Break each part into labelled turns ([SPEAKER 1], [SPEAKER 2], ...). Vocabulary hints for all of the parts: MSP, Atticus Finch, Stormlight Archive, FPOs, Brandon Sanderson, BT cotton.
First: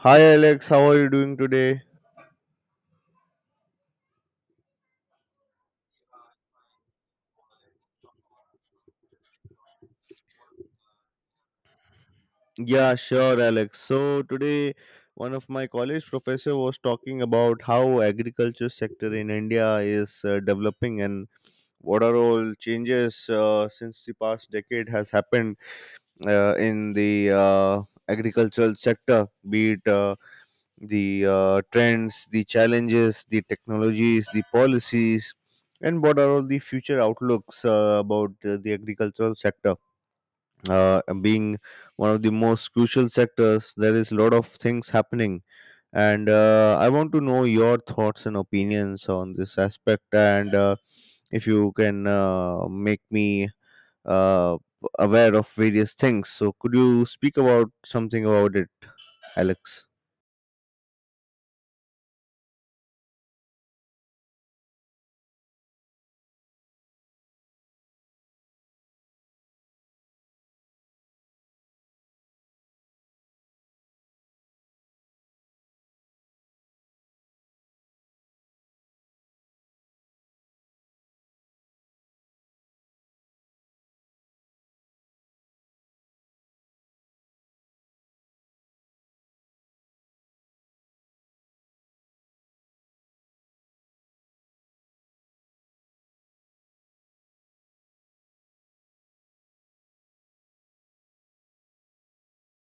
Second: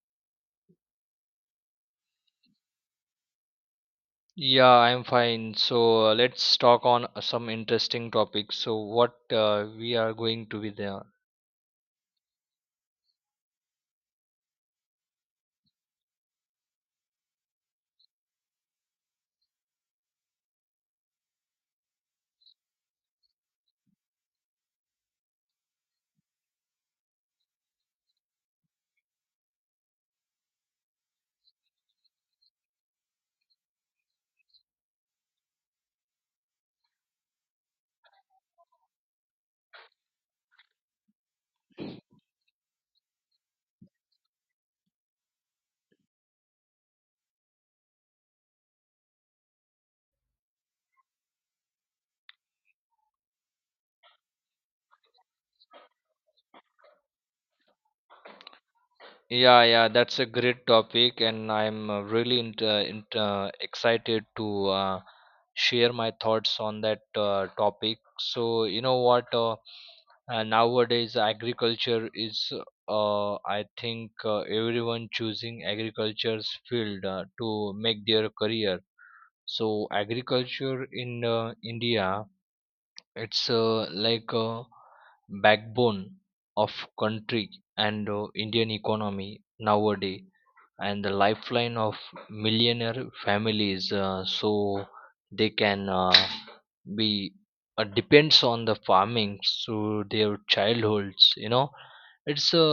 [SPEAKER 1] Hi Alex, how are you doing today?
[SPEAKER 2] Yeah, I'm fine. So let's talk on some interesting topics. So what we are going to be there.
[SPEAKER 1] Yeah, sure Alex. So today one of my college professor was talking about how agriculture sector in India is developing and what are all changes since the past decade has happened in the agricultural sector, be it the trends, the challenges, the technologies, the policies, and what are all the future outlooks about the agricultural sector, being one of the most crucial sectors. There is a lot of things happening, and I want to know your thoughts and opinions on this aspect, and if you can make me uh, aware of various things, so could you speak about something about it,
[SPEAKER 2] Yeah,
[SPEAKER 1] Alex?
[SPEAKER 2] yeah, that's a great topic, and I'm excited to share my thoughts on that topic. So you know what? Nowadays, agriculture is, I think, everyone choosing agriculture's field to make their career. So agriculture in India, it's like a backbone of country and Indian economy nowadays, and the lifeline of millionaire families, so they can. Be depends on the farming through their childhoods, you know, it's a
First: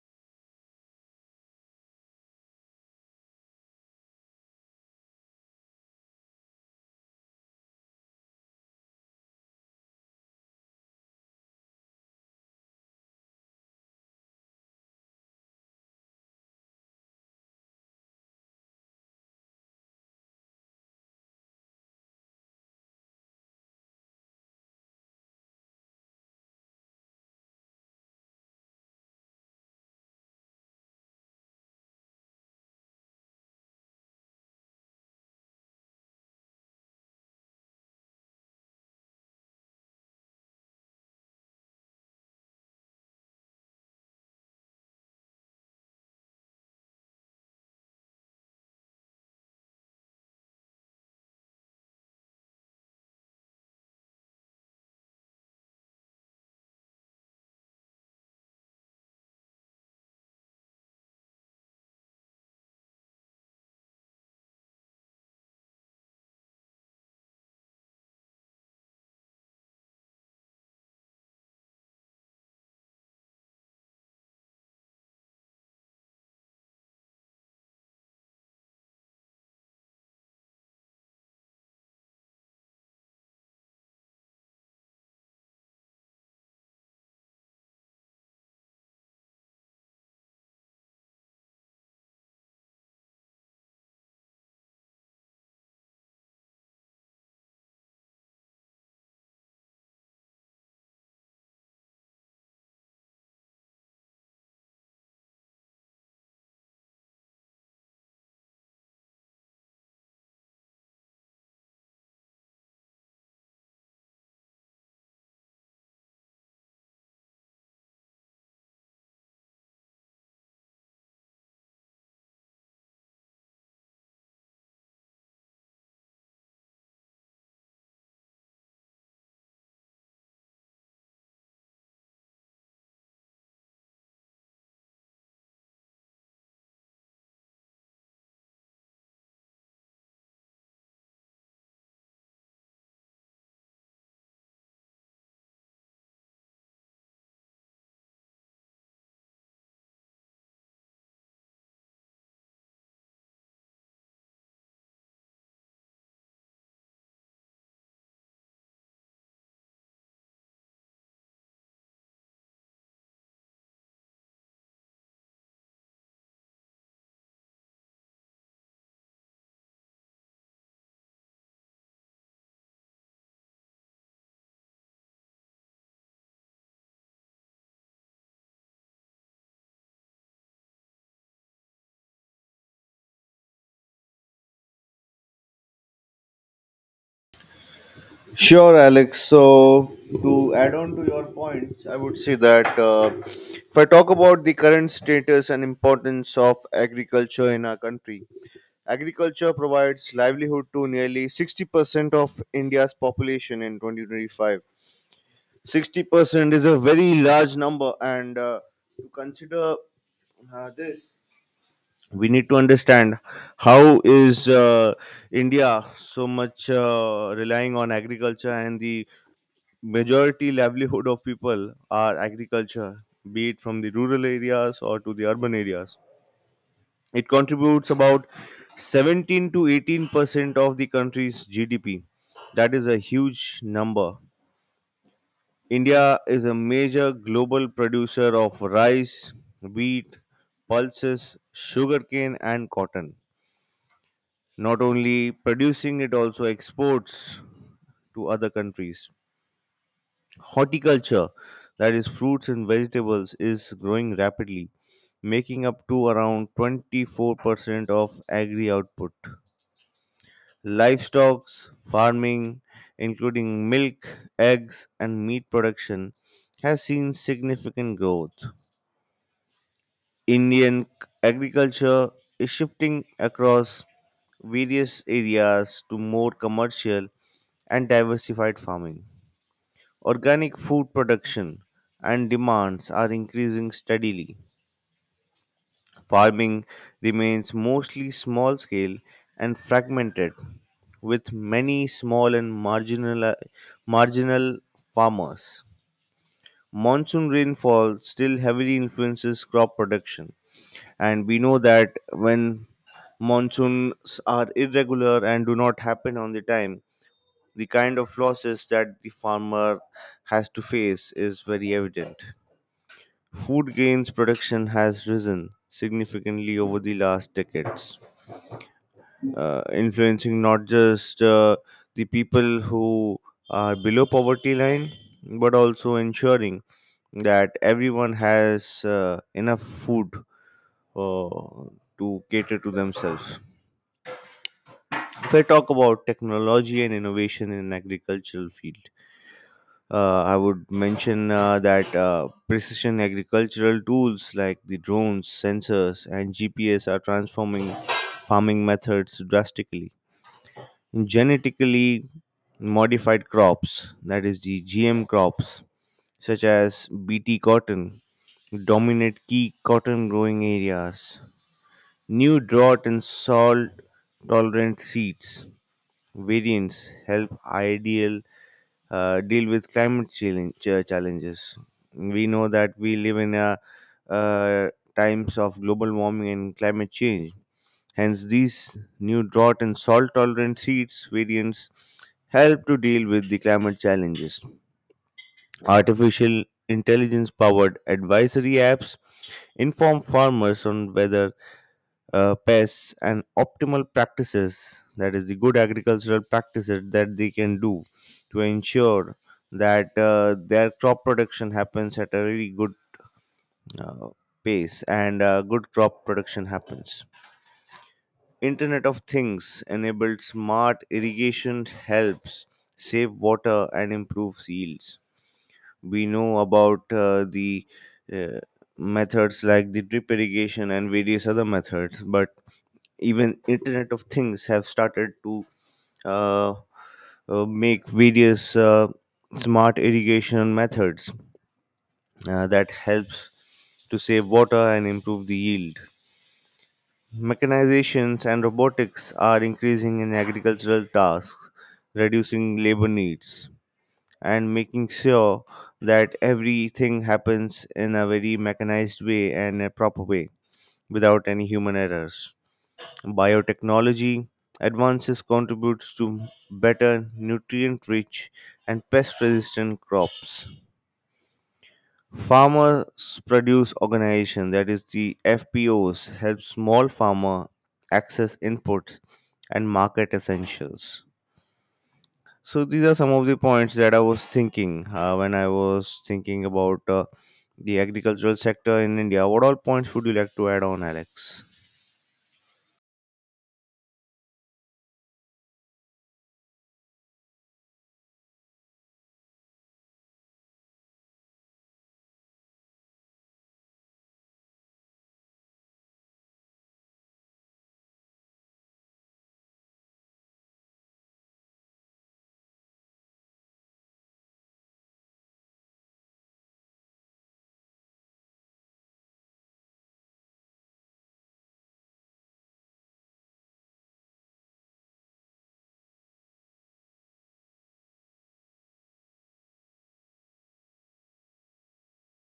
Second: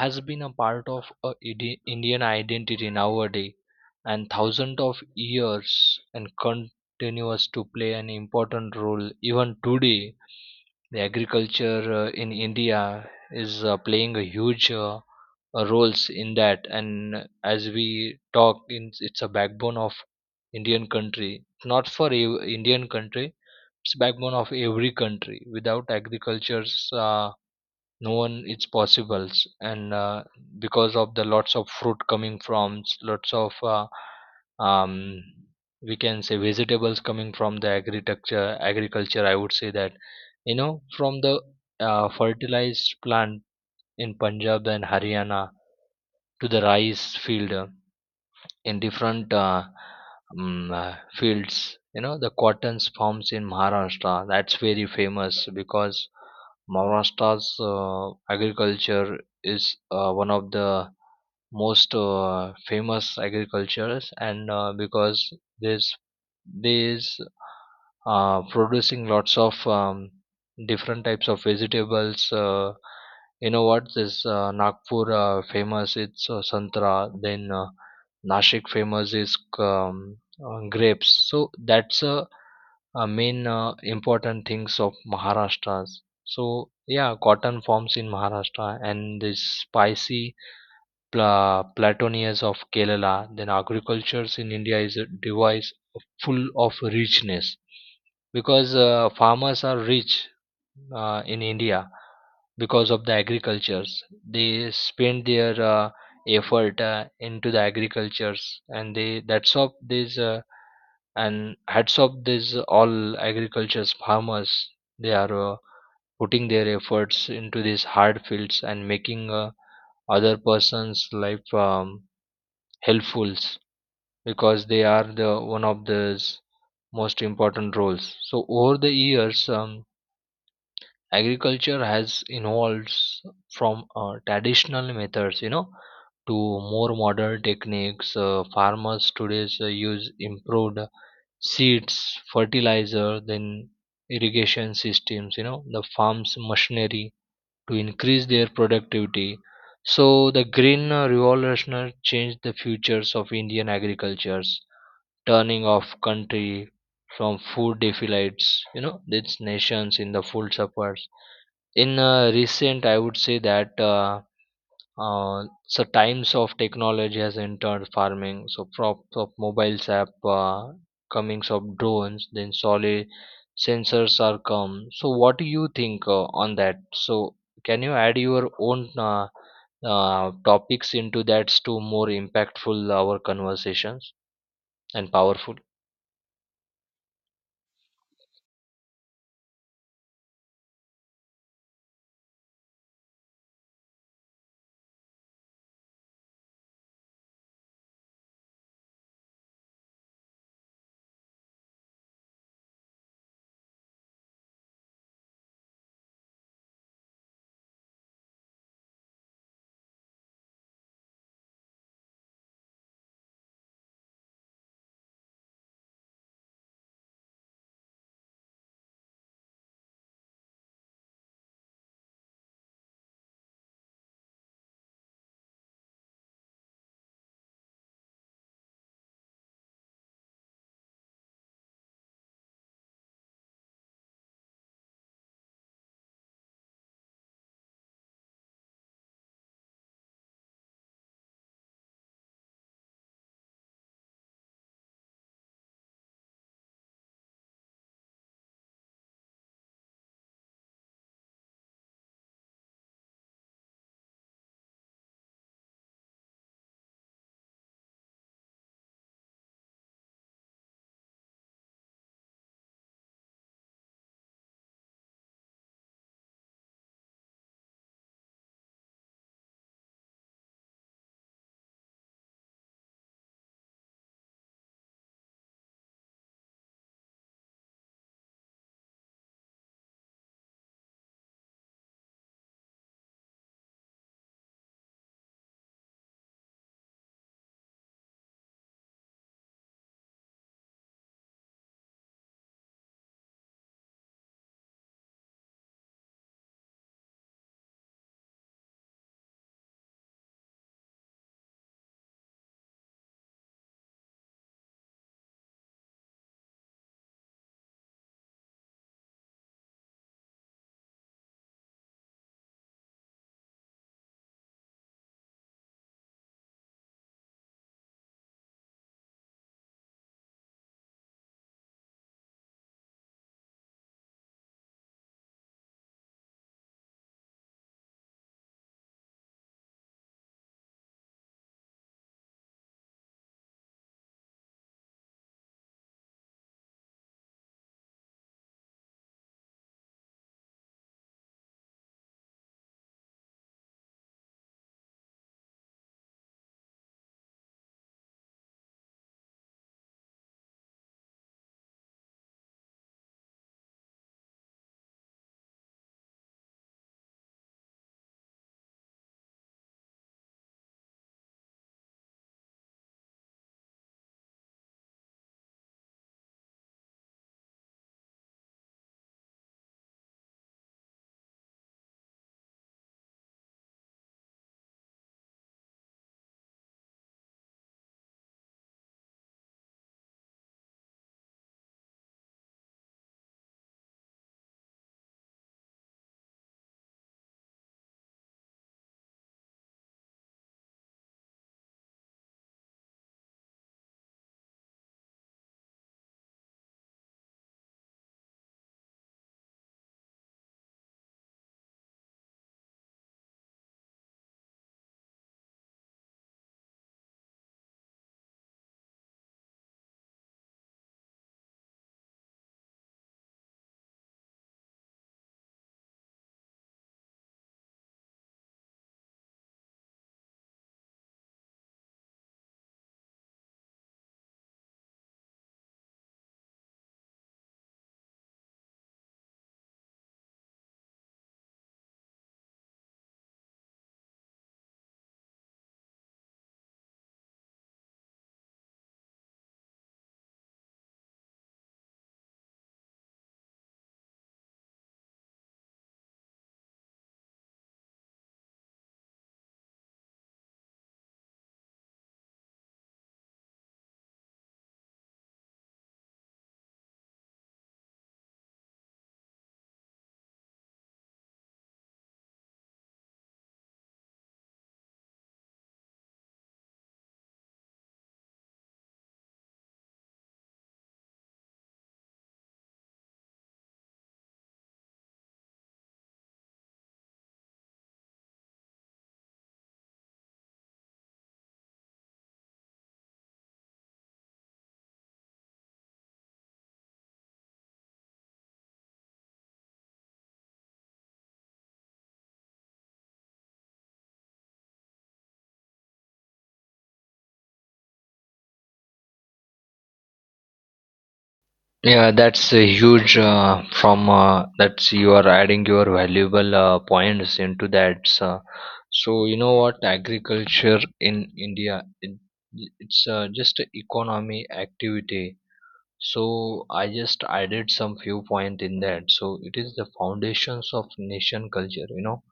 [SPEAKER 2] has been a part of a indian identity nowadays and thousands of years, and continues to play an important role even today. The agriculture in india is playing a huge roles in that, and as we talk in, it's a backbone of indian country, not for ev- indian country. It's backbone of every country. Without agricultures, uh, no one it's possible. And because of the lots of fruit coming from lots of um, we can say vegetables coming from the agriculture. Agriculture, I would say that, you know, from the fertilized plant in punjab and haryana to the rice field in different fields. You know, the cottons farms in Maharashtra, that's very famous because Maharashtra's agriculture is one of the most famous agricultures. And because this this producing lots of different types of vegetables. You know what, this Nagpur famous it's santra, then Nashik famous is grapes. So that's a main important things of Maharashtra's. So yeah, cotton forms in Maharashtra and this spicy plantanias of Kerala, then agriculture's in India is a device full of richness because farmers are rich in India because of the agricultures. They spend their effort into the agricultures, and they that's of this and hats off this all agricultures farmers. They are putting their efforts into these hard fields and making other person's life helpfuls because they are the one of the most important roles. So over the years, agriculture has evolved from traditional methods, you know, to more modern techniques. Farmers today use improved seeds, fertilizer, then irrigation systems, you know, the farms machinery to increase their productivity. So the green revolutionary changed the futures of Indian agricultures, turning off country from food affiliates, you know, these nations in the food supplies in recent. I would say that so times of technology has entered farming. So props of mobiles app, uh, comings of drones, then solid sensors are come. So what do you think on that? So can you add your own topics into that to more impactful our conversations and powerful?
[SPEAKER 1] Sure, Alex. So, to add on to your points, I would say that if I talk about the current status and importance of agriculture in our country, agriculture provides livelihood to nearly 60% of India's population in 2025. 60% is a very large number, and to consider this, we need to understand how is India so much relying on agriculture, and the majority livelihood of people are agriculture, be it from the rural areas or to the urban areas. It contributes about 17 to 18% of the country's GDP. That is a huge number. India is a major global producer of rice, wheat, pulses, sugarcane, and cotton. Not only producing, it also exports to other countries. Horticulture, that is, fruits and vegetables, is growing rapidly, making up to around 24% of agri output. Livestock farming, including milk, eggs, and meat production, has seen significant growth. Indian agriculture is shifting across various areas to more commercial and diversified farming. Organic food production and demands are increasing steadily. Farming remains mostly small scale and fragmented, with many small and marginal farmers. Monsoon rainfall still heavily influences crop production, and we know that when monsoons are irregular and do not happen on the time, the kind of losses that the farmer has to face is very evident. Food grains production has risen significantly over the last decades, influencing not just the people who are below poverty line but also ensuring that everyone has enough food uh, to cater to themselves. If I talk about technology and innovation in agricultural field, I would mention that precision agricultural tools like the drones, sensors, and GPS are transforming farming methods drastically. Genetically modified crops, that is the GM crops, such as BT cotton, dominate key cotton growing areas. New drought and salt tolerant seeds variants help ideal deal with climate challenges. We know that we live in a uh, times of global warming and climate change. Hence, these new drought and salt tolerant seeds variants help to deal with the climate challenges. Artificial intelligence powered advisory apps inform farmers on whether pests and optimal practices, that is, the good agricultural practices that they can do to ensure that their crop production happens at a really good uh, pace and good crop production happens. Internet of Things enabled smart irrigation helps save water and improves yields. We know about the uh, methods like the drip irrigation and various other methods, but even internet of things have started to uh, make various smart irrigation methods that helps to save water and improve the yield. Mechanizations and robotics are increasing in agricultural tasks, reducing labor needs and making sure that everything happens in a very mechanized way and a proper way without any human errors. Biotechnology advances contributes to better nutrient rich and pest resistant crops. Farmers Produce Organization, that is the FPOs, help small farmer access inputs and market essentials. So these are some of the points that I was thinking when I was thinking about the agricultural sector in India. What all points would you like to add on, Alex?
[SPEAKER 2] Yeah, that's a huge from that's you are adding your valuable points into that. So you know what, agriculture in India it, it's just a economy activity. So I just added some few point in that. So it is the foundations of nation culture. You know,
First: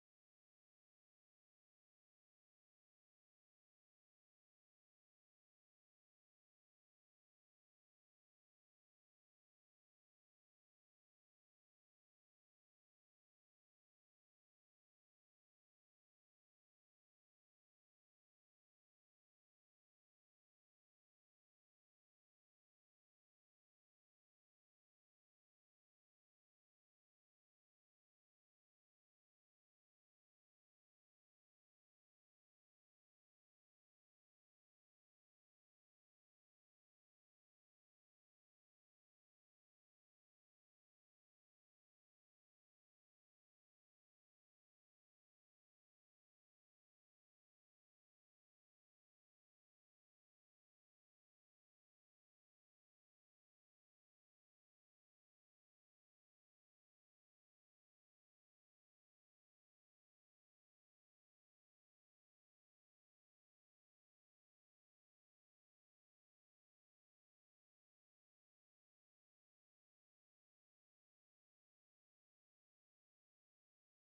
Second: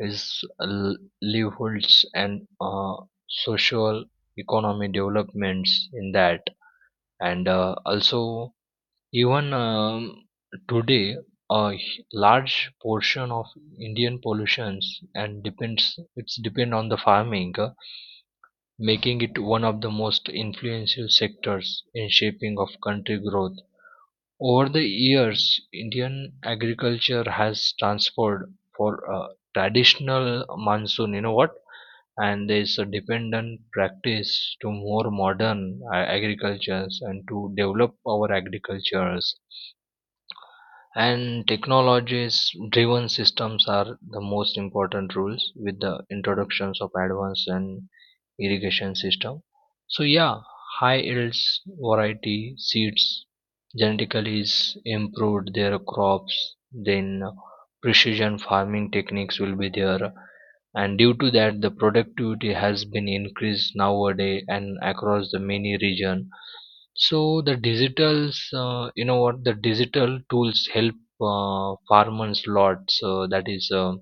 [SPEAKER 2] is livelihoods and social economy developments in that. And also even today, a large portion of Indian pollutions and depends it's depend on the farming, making it one of the most influential sectors in shaping of country growth. Over the years, Indian agriculture has transformed for traditional monsoon, you know what, and there is a dependent practice to more modern agricultures, and to develop our agricultures and technologies driven systems are the most important rules with the introductions of advanced and irrigation system. So yeah, high yields variety seeds, genetically is improved their crops, then precision farming techniques will be there, and due to that the productivity has been increased nowadays and across the many region. So the digitals, you know what, the digital tools help farmers lot. So that is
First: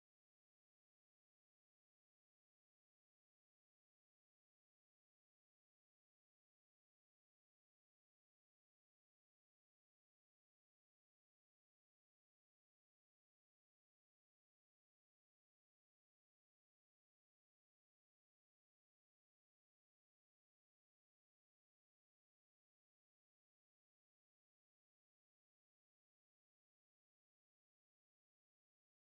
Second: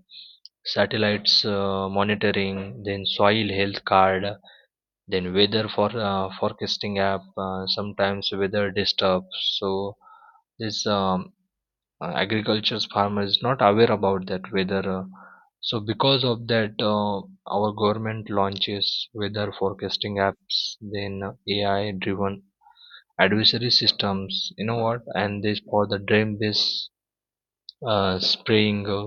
[SPEAKER 2] satellites monitoring, then soil health card, then weather for forecasting app. Sometimes weather disturbs. So this agriculture's farmer is not aware about that weather. So because of that, our government launches weather forecasting apps, then AI driven advisory systems, you know what, and this for the drain based spraying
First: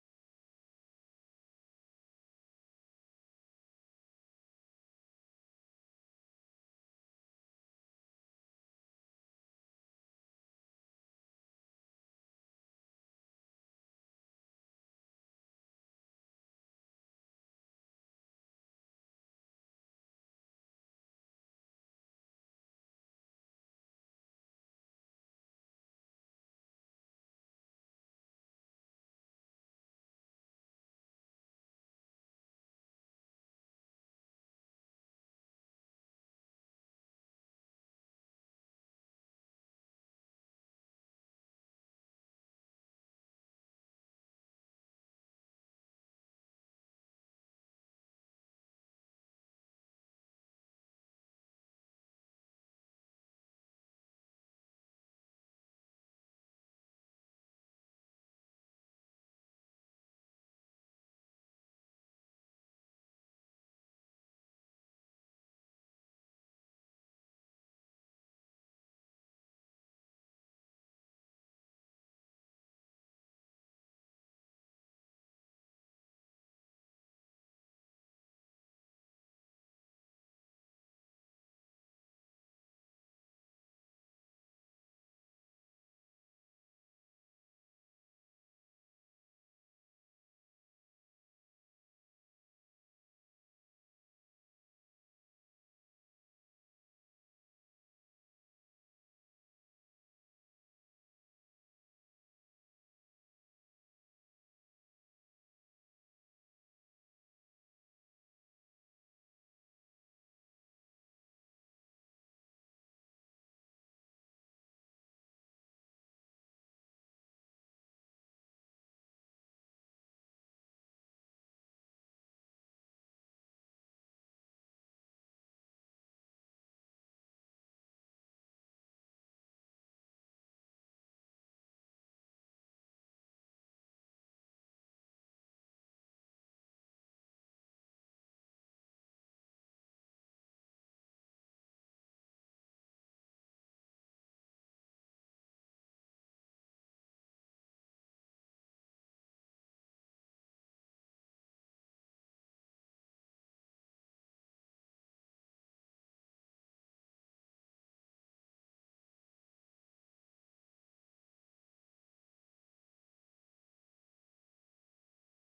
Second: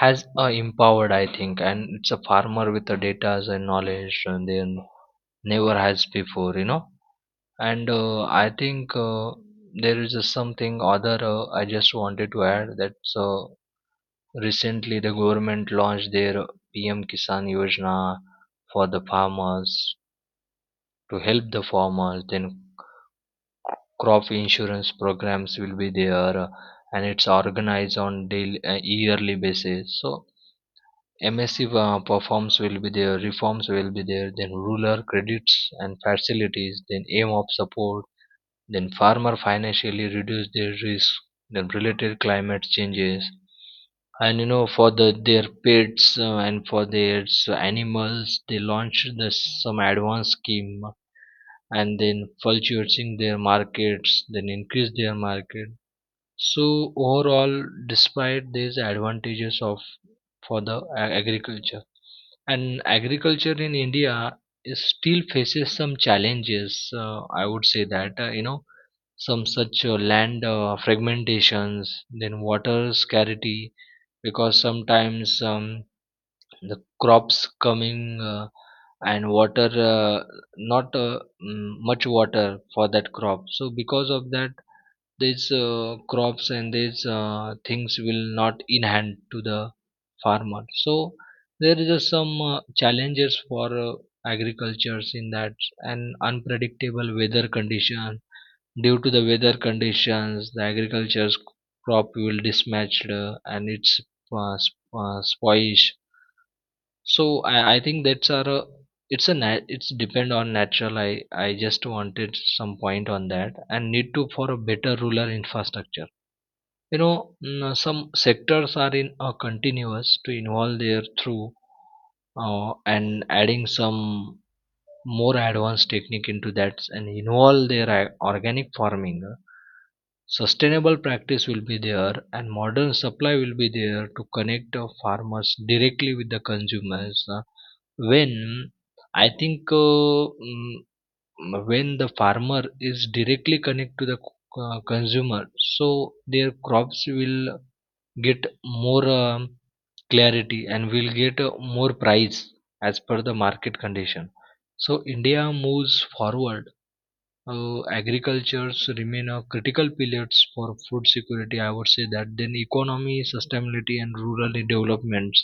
[SPEAKER 2] has empowered, I think, and it's a farmer with the data and knowledge, and then never has before, you know. And I think there is a something other I just wanted to add that. So recently the government launched their pm kisan yojana for the farmers, to help the farmers, then crop insurance programs will be there, and it's organized on daily yearly basis. So msc performs will be there, reforms will be there, then rural credits and facilities, then aim of support, then farmer financially reduce their risk, then related climate changes. And you know, for the their pets and for their animals, they launched this some advanced scheme, and then fluctuating their markets, then increase their market. So overall, despite these advantages of for the agriculture, and agriculture in india is still faces some challenges. I would say that, you know, some such land fragmentations, then water scarcity, because sometimes the crops coming and water not much water for that crop. So because of that, these crops and these things will not in hand to the farmer. So there is a some challenges for agricultures in that, and unpredictable weather condition. Due to the weather conditions, the agriculture's crop will mismatched, and it's spoiled. So I think that's are a, it's a nat, it's depend on natural. I just wanted some point on that, and need to for a better rural infrastructure. You know, some sectors are in a continuous to involve their through and adding some more advanced technique into that, and involve their organic farming, sustainable practice will be there, and modern supply will be there to connect farmers directly with the consumers. When I think mm, when the farmer is directly connect to the consumer, so their crops will get more clarity and we'll get more price as per the market condition. So india moves forward, agricultures remain a critical pillars for food security, I would say that, then economy sustainability and rural developments.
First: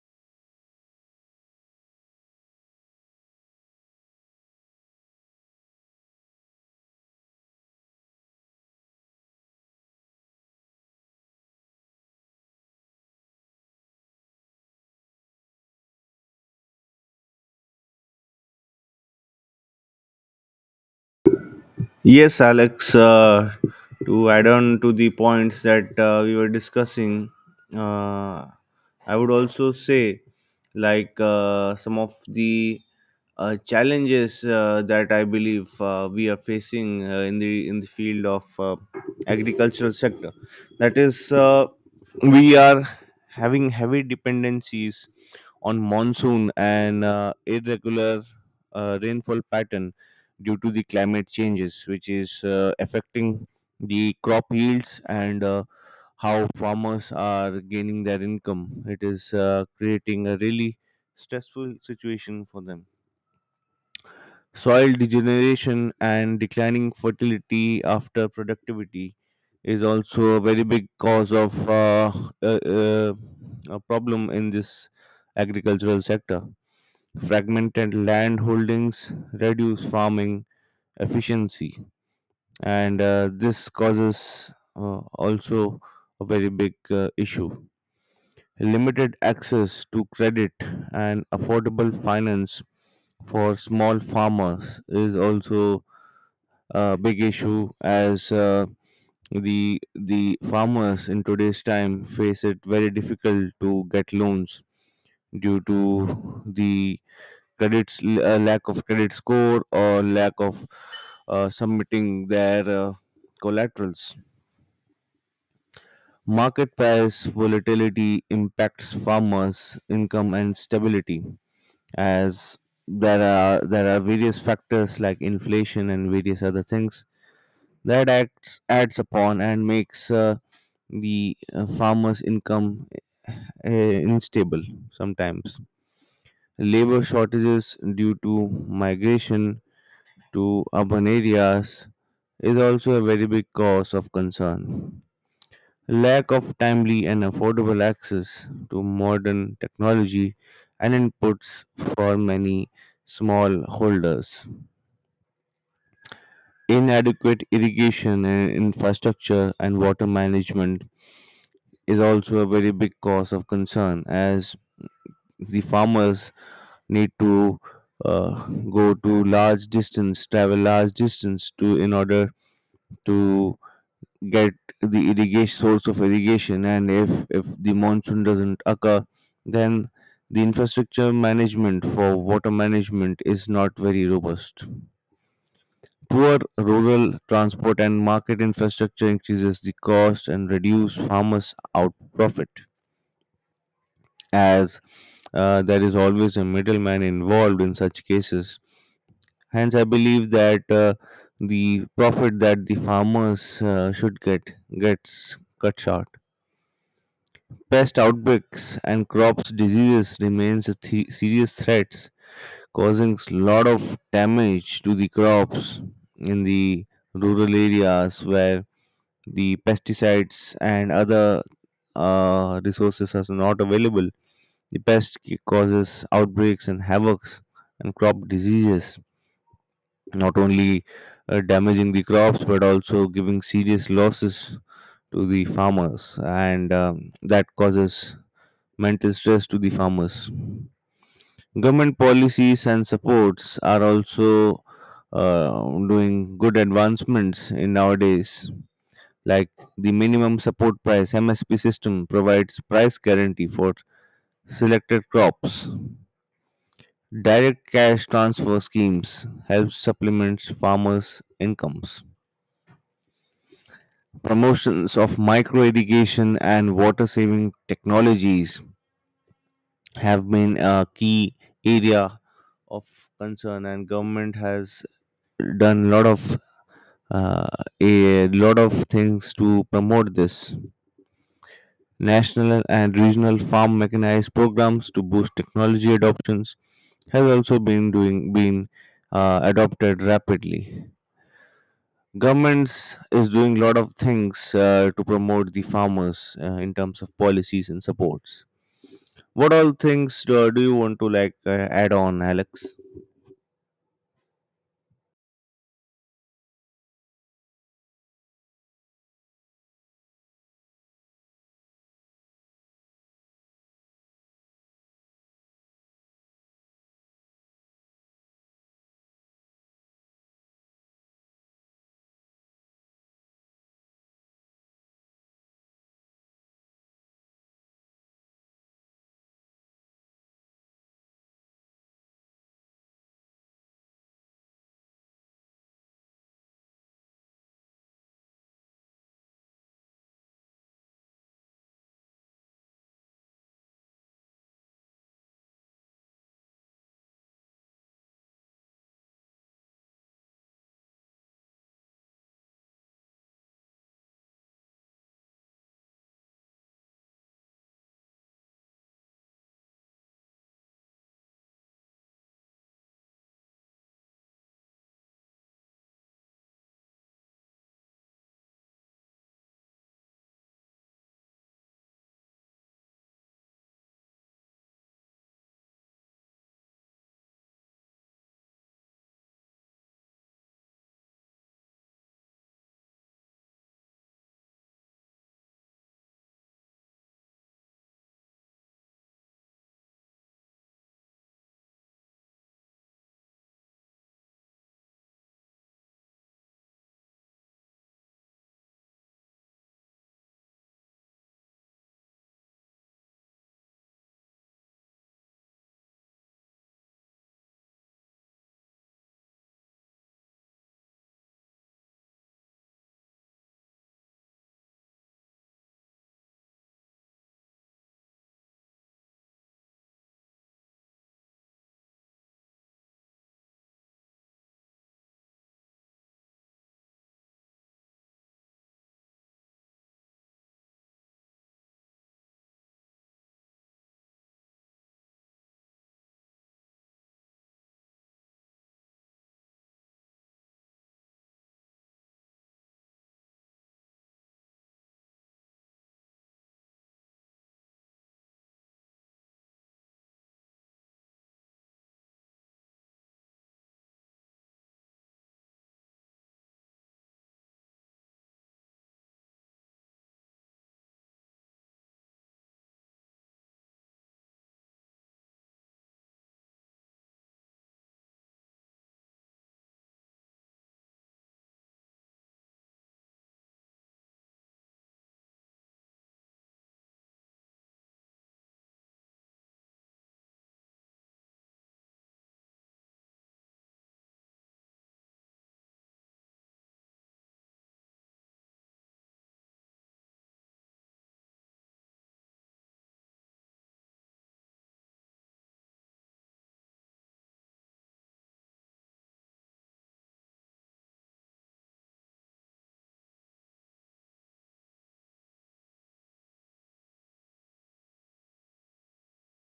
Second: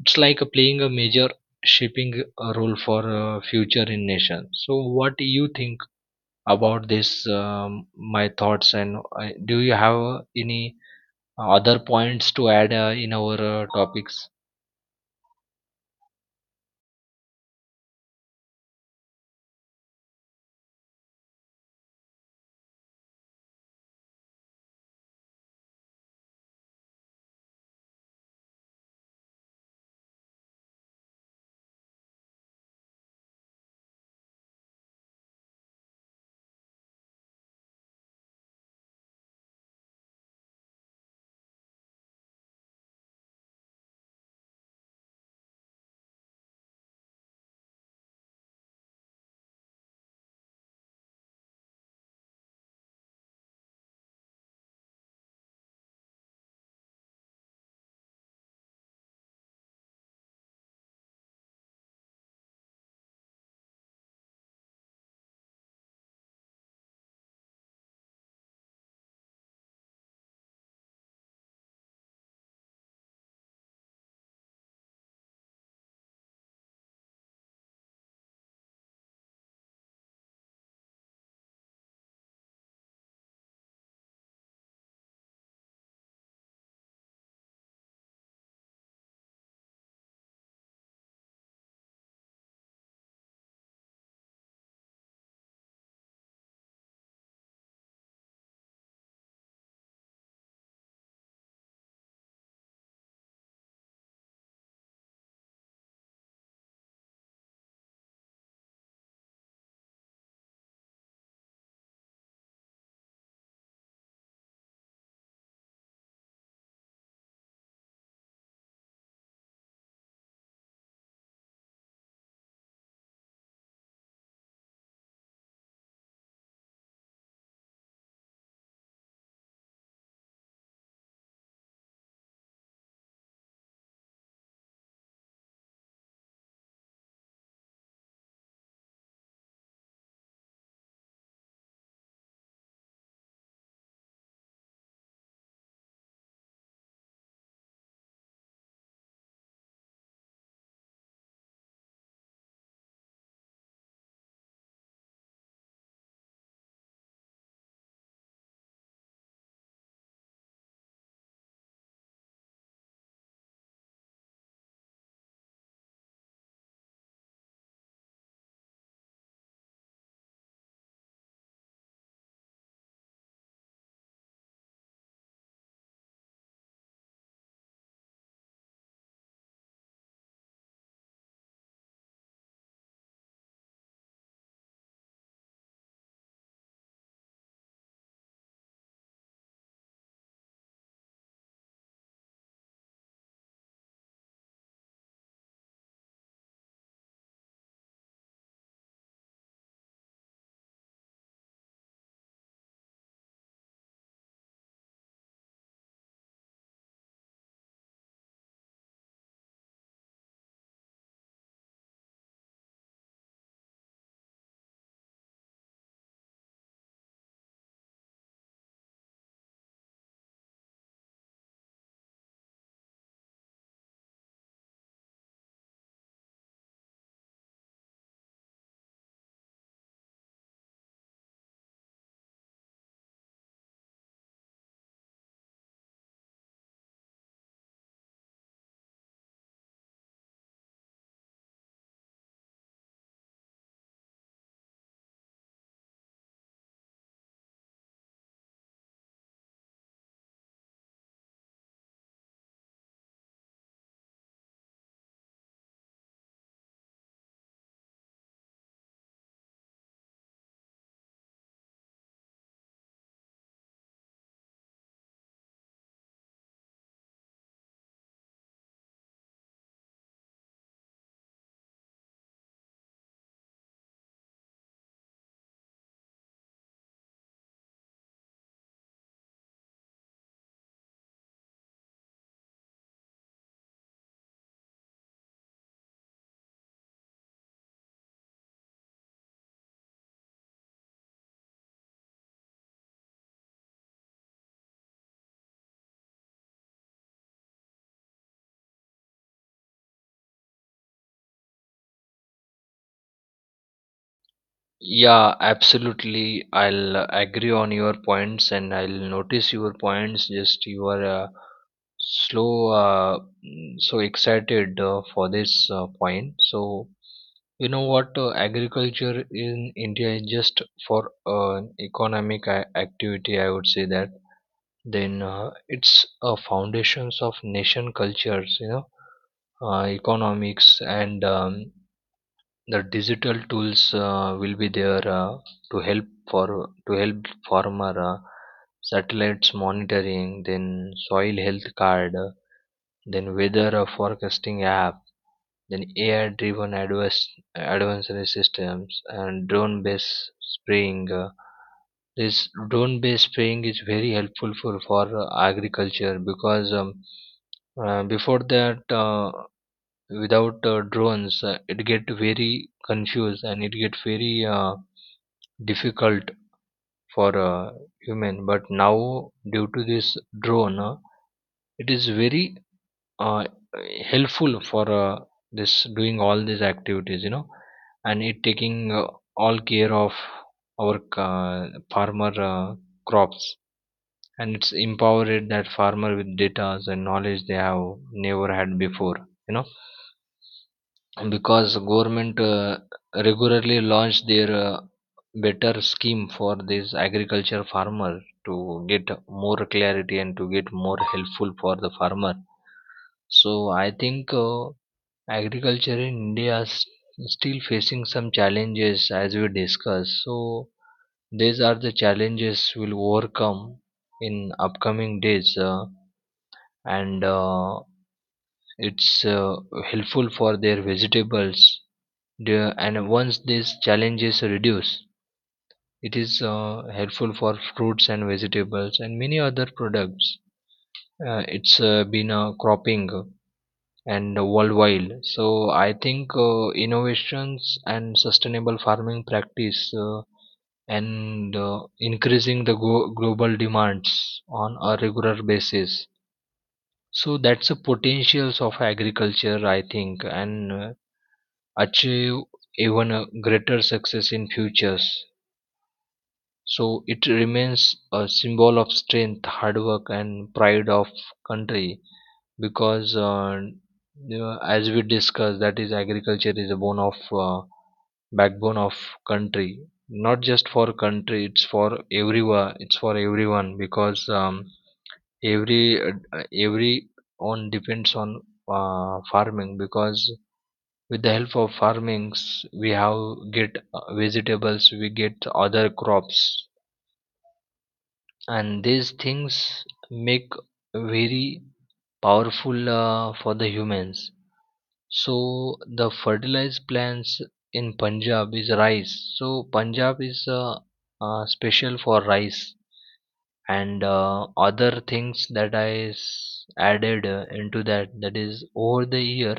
[SPEAKER 2] It's like playing a major shaping a role for future in nation. So what do you think about this, um, my thoughts? And do you have any other points to add in our topics?
[SPEAKER 1] Yes, Alex, to add on to the points that we were discussing, uh, I would also say like some of the challenges that I believe we are facing in the field of agricultural sector. That is, we are having heavy dependencies on monsoon and irregular rainfall pattern due to the climate changes, which is affecting the crop yields and how farmers are gaining their income. It is creating a really stressful situation for them. Soil degeneration and declining fertility after productivity is also a very big cause of uh, uh, a problem in this agricultural sector. Fragmented land holdings reduce farming efficiency, and this causes also a very big issue. Limited access to credit and affordable finance for small farmers is also big issue, as the farmers in today's time face it very difficult to get loans due to the credits, lack of credit score or lack of submitting their collaterals. Market price volatility impacts farmers income and stability, as there are various factors like inflation and various other things that acts adds upon and makes the farmers' income uh, unstable sometimes. Labor shortages due to migration to urban areas is also a very big cause of concern. Lack of timely and affordable access to modern technology and inputs for many smallholders. Inadequate irrigation and infrastructure and water management is also a very big cause of concern, as the farmers need to uh, go to large distance, travel large distance, to in order to get the irrigation, source of irrigation, and if the monsoon doesn't occur, then the infrastructure management for water management is not very robust. Poor rural transport and market infrastructure increases the cost and reduce farmers out profit, as there is always a middleman involved in such cases. Hence, I believe that the profit that the farmers should get gets cut short. Pest outbreaks and crops diseases remains a serious threats, causing a lot of damage to the crops in the rural areas where the pesticides and other resources are not available. The pest causes outbreaks and havocs and crop diseases, not only damaging the crops but also giving serious losses to the farmers, and that causes mental stress to the farmers. Government policies and supports are also uh, doing good advancements in nowadays, like the minimum support price MSP system provides price guarantee for selected crops. Direct cash transfer schemes helps supplements farmers incomes. Promotions of micro irrigation and water saving technologies have been a key area of concern, and government has done a lot of uh, a lot of things to promote this. National and regional farm mechanized programs to boost technology adoptions have also been doing been adopted rapidly. Governments is doing a lot of things to promote the farmers in terms of policies and supports. What all things do you want to like add on, Alex?
[SPEAKER 2] Yeah, absolutely. I'll agree on your points and I'll notice your points. Just you are slow, uh, so excited for this point. So, you know what? Agriculture in India is just for economic activity, I would say that. Then it's foundations of nation cultures, you know, economics and the digital tools will be there to help farmer, satellites monitoring, then soil health card, then weather forecasting app, then ai driven advice advisory systems and drone based spraying. This drone based spraying is very helpful for agriculture, because before that, without drones, it get very confused and it get very difficult for human. But now due to this drone, it is very uh, helpful for this doing all these activities, you know. And it taking all care of our farmer crops, and it's empowered that farmer with data and knowledge they have never had before, you know, because government regularly launch their better scheme for this agriculture farmer to get more clarity and to get more helpful for the farmer. So I think agriculture in india is still facing some challenges as we discuss. So these are the challenges we'll overcome in upcoming days, and it's helpful for their vegetables, and once these challenges reduce, it is helpful for fruits and vegetables and many other products. It's been cropping and worldwide. So I think innovations and sustainable farming practice, and increasing the global demands on a regular basis. So that's the potentials of agriculture, I think, and achieve even a greater success in futures. So it remains a symbol of strength, hard work, and pride of country, because, you know, as we discussed, that is agriculture is a bone of backbone of country. Not just for country, it's for everyone. It's for everyone, because every on depends on farming, because with the help of farmings we have get vegetables, we get other crops. And these things make very powerful for the humans. So the fertilized plants in punjab is rice. So punjab is special for rice. And other things that i added into that, that is, over the year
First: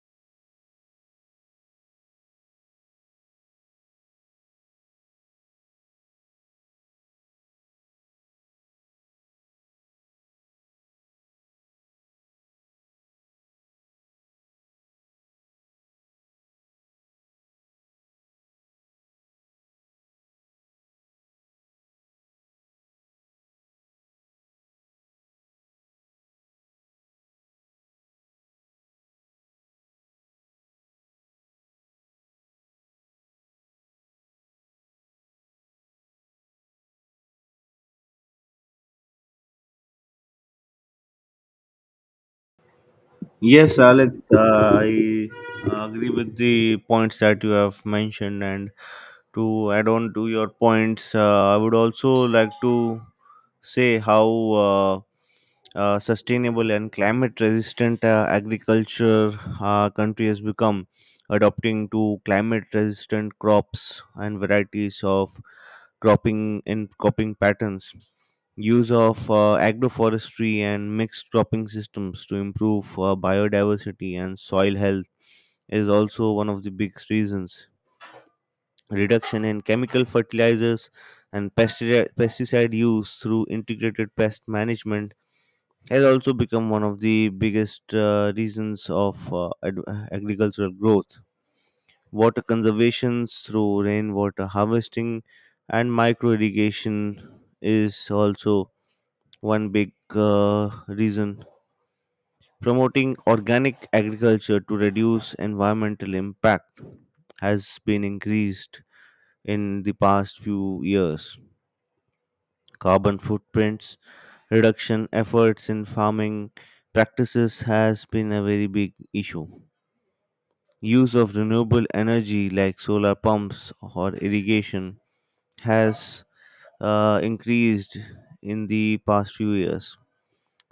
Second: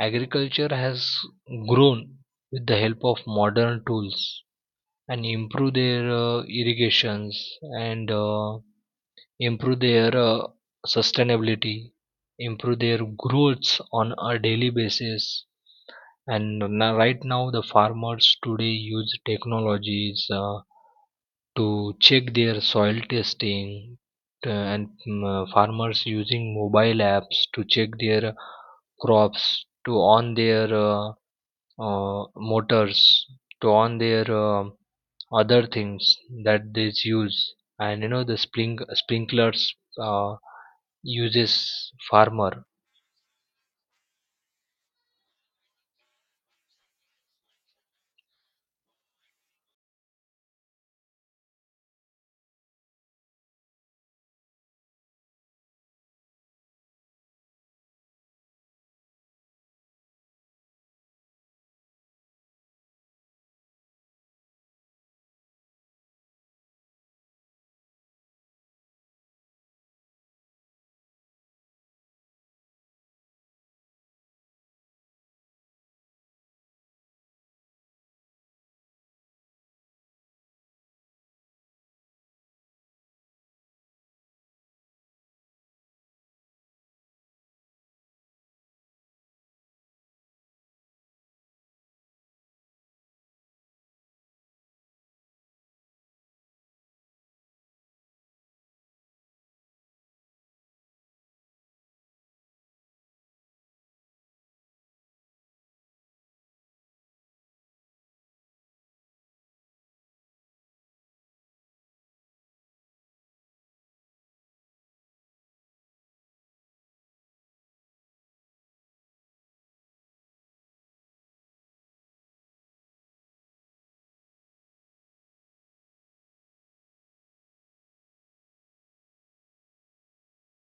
[SPEAKER 2] agriculture has grown with the help of modern tools and improve their irrigations, and improve their sustainability, improve their growths on a daily basis. And now, right now, the farmers today use technologies to check their soil testing, and farmers using mobile apps to check their crops, to on their motors, to on their other things that they use, and you know the spring sprinklers. Uh, Uses farmer.
[SPEAKER 1] Yes, Alex, I agree with the points that you have mentioned. And to add on to your points, I would also like to say how sustainable and climate resistant agriculture country has become, adopting to climate resistant crops and varieties of cropping and cropping patterns. Use of agroforestry and mixed cropping systems to improve biodiversity and soil health is also one of the biggest reasons. Reduction in chemical fertilizers and pesticide use through integrated pest management has also become one of the biggest reasons of agricultural growth. Water conservation through rainwater harvesting and micro irrigation is also one big reason. Promoting organic agriculture to reduce environmental impact has been increased in the past few years. Carbon footprints reduction efforts in farming practices has been a very big issue. Use of renewable energy like solar pumps or irrigation has increased in the past few years.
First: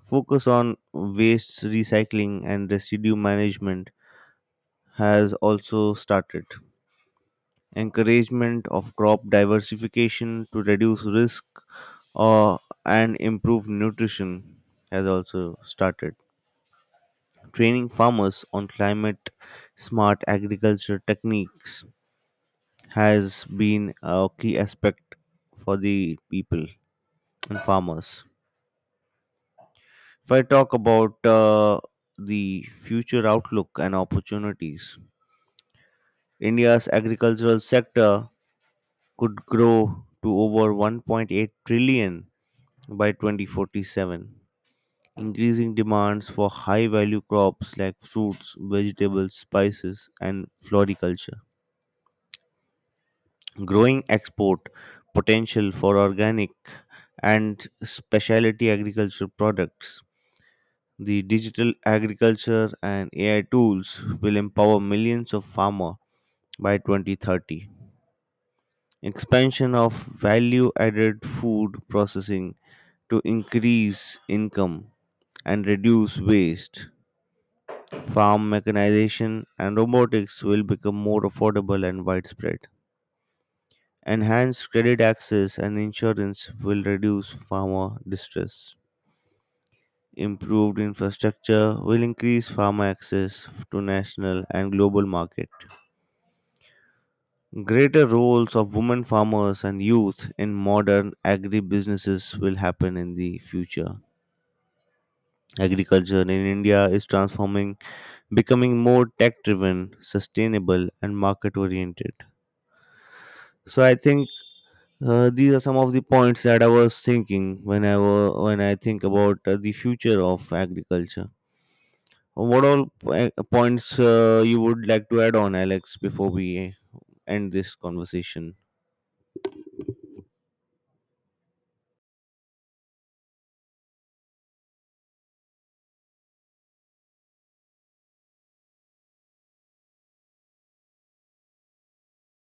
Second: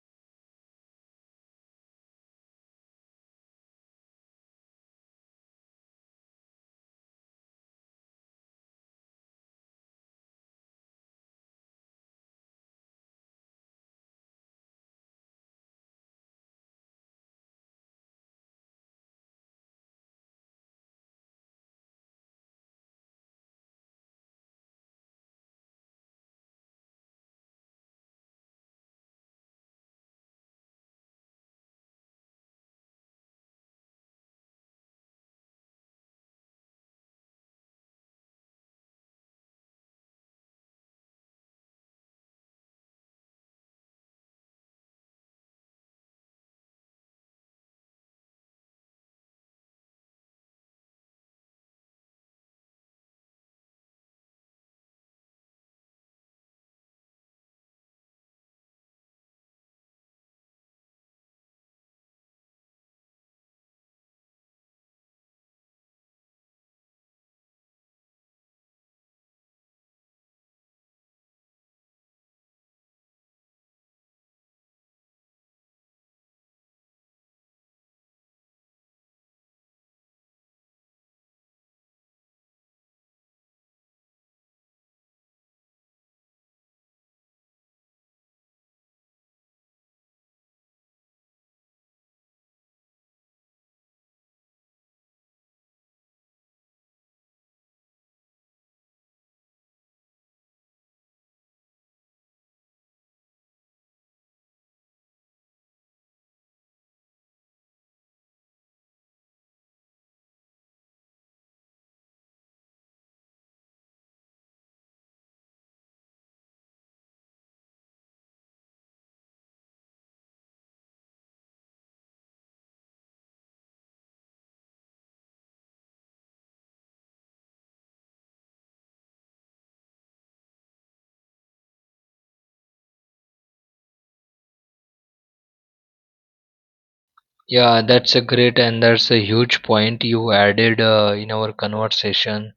[SPEAKER 1] Focus on waste recycling and residue management has also started. Encouragement of crop diversification to reduce risk uh, and improve nutrition has also started. Training farmers on climate smart agriculture techniques has been a key aspect for the people and farmers. If I talk about the future outlook and opportunities, India's agricultural sector could grow to over 1.8 trillion by 2047. Increasing demands for high value crops like fruits, vegetables, spices, and floriculture. Growing export potential for organic and specialty agricultural products. The digital agriculture and AI tools will empower millions of farmers by 2030. Expansion of value added food processing to increase income and reduce waste. Farm mechanization and robotics will become more affordable and widespread. Enhanced credit access and insurance will reduce farmer distress. Improved infrastructure will increase farmer access to national and global market. Greater roles of women farmers and youth in modern agribusinesses will happen in the future. Agriculture in India is transforming, becoming more tech driven, sustainable, and market oriented. So I think these are some of the points that I was thinking when I when I think about the future of agriculture. What all points you would like to add on, Alex, before we end this conversation?
[SPEAKER 2] Yeah, that's a great, and that's a huge point you added in our conversation.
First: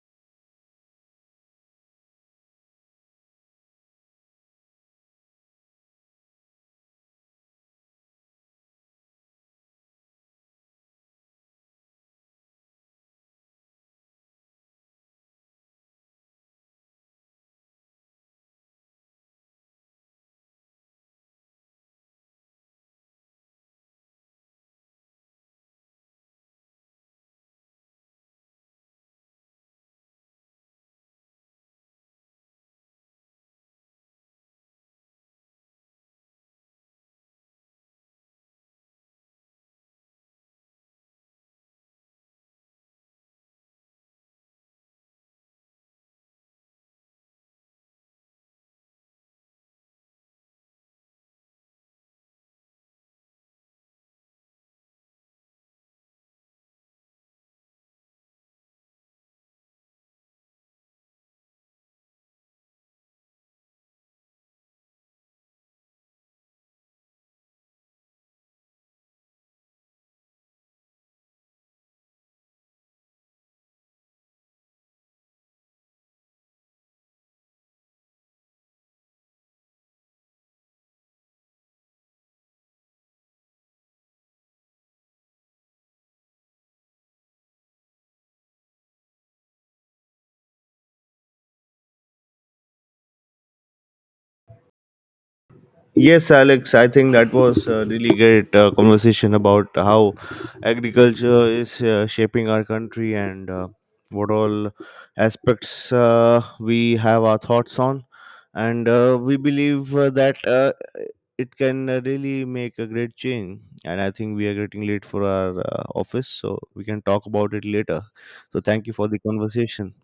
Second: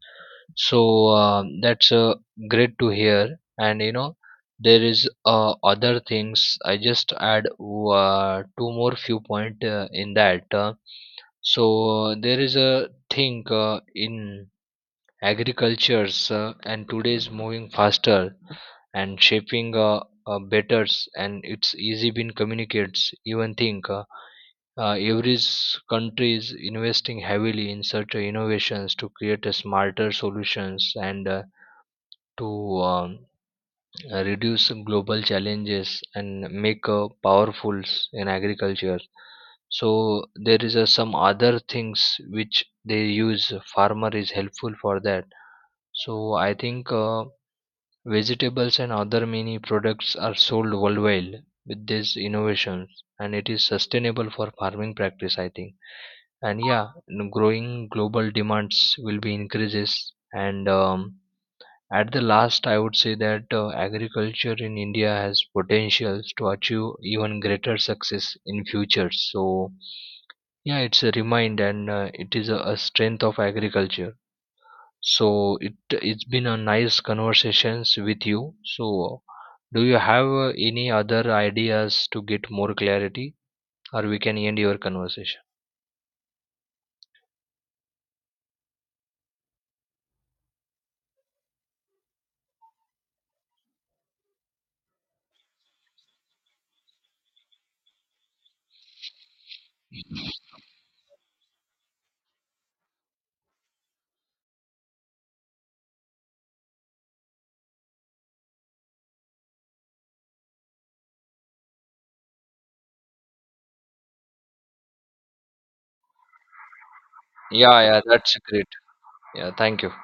[SPEAKER 2] So that's great to hear. And you know, there is other things I just add, two more few point in that. So there is a thing in agricultures, and today's moving faster and shaping betters, and it's easy been communicates even think. Every country is investing heavily in such innovations to create a smarter solutions and to um, reduce global challenges and make powerful in agriculture. So there is some other things which they use. Farmer is helpful for that. So I think vegetables and other many products are sold worldwide with these innovations, and it is sustainable for farming practice, I think. And yeah, growing global demands will be increases. And at the last I would say that agriculture in india has potentials to achieve even greater success in future. So yeah, it's a remind, and it is a strength of agriculture. So it it's been a nice conversations with you. So do you have any other ideas to get more clarity, or we can end your conversation?
[SPEAKER 1] Yes, Alex, I think that was a really great conversation about how agriculture is shaping our country and what all aspects we have our thoughts on. And we believe that it can really make a great change. And I think we are getting late for our office, so we can talk about it
[SPEAKER 2] Yeah, yeah,
[SPEAKER 1] later.
[SPEAKER 2] that's
[SPEAKER 1] So,
[SPEAKER 2] great.
[SPEAKER 1] thank you for the
[SPEAKER 2] Yeah, thank you.
[SPEAKER 1] conversation.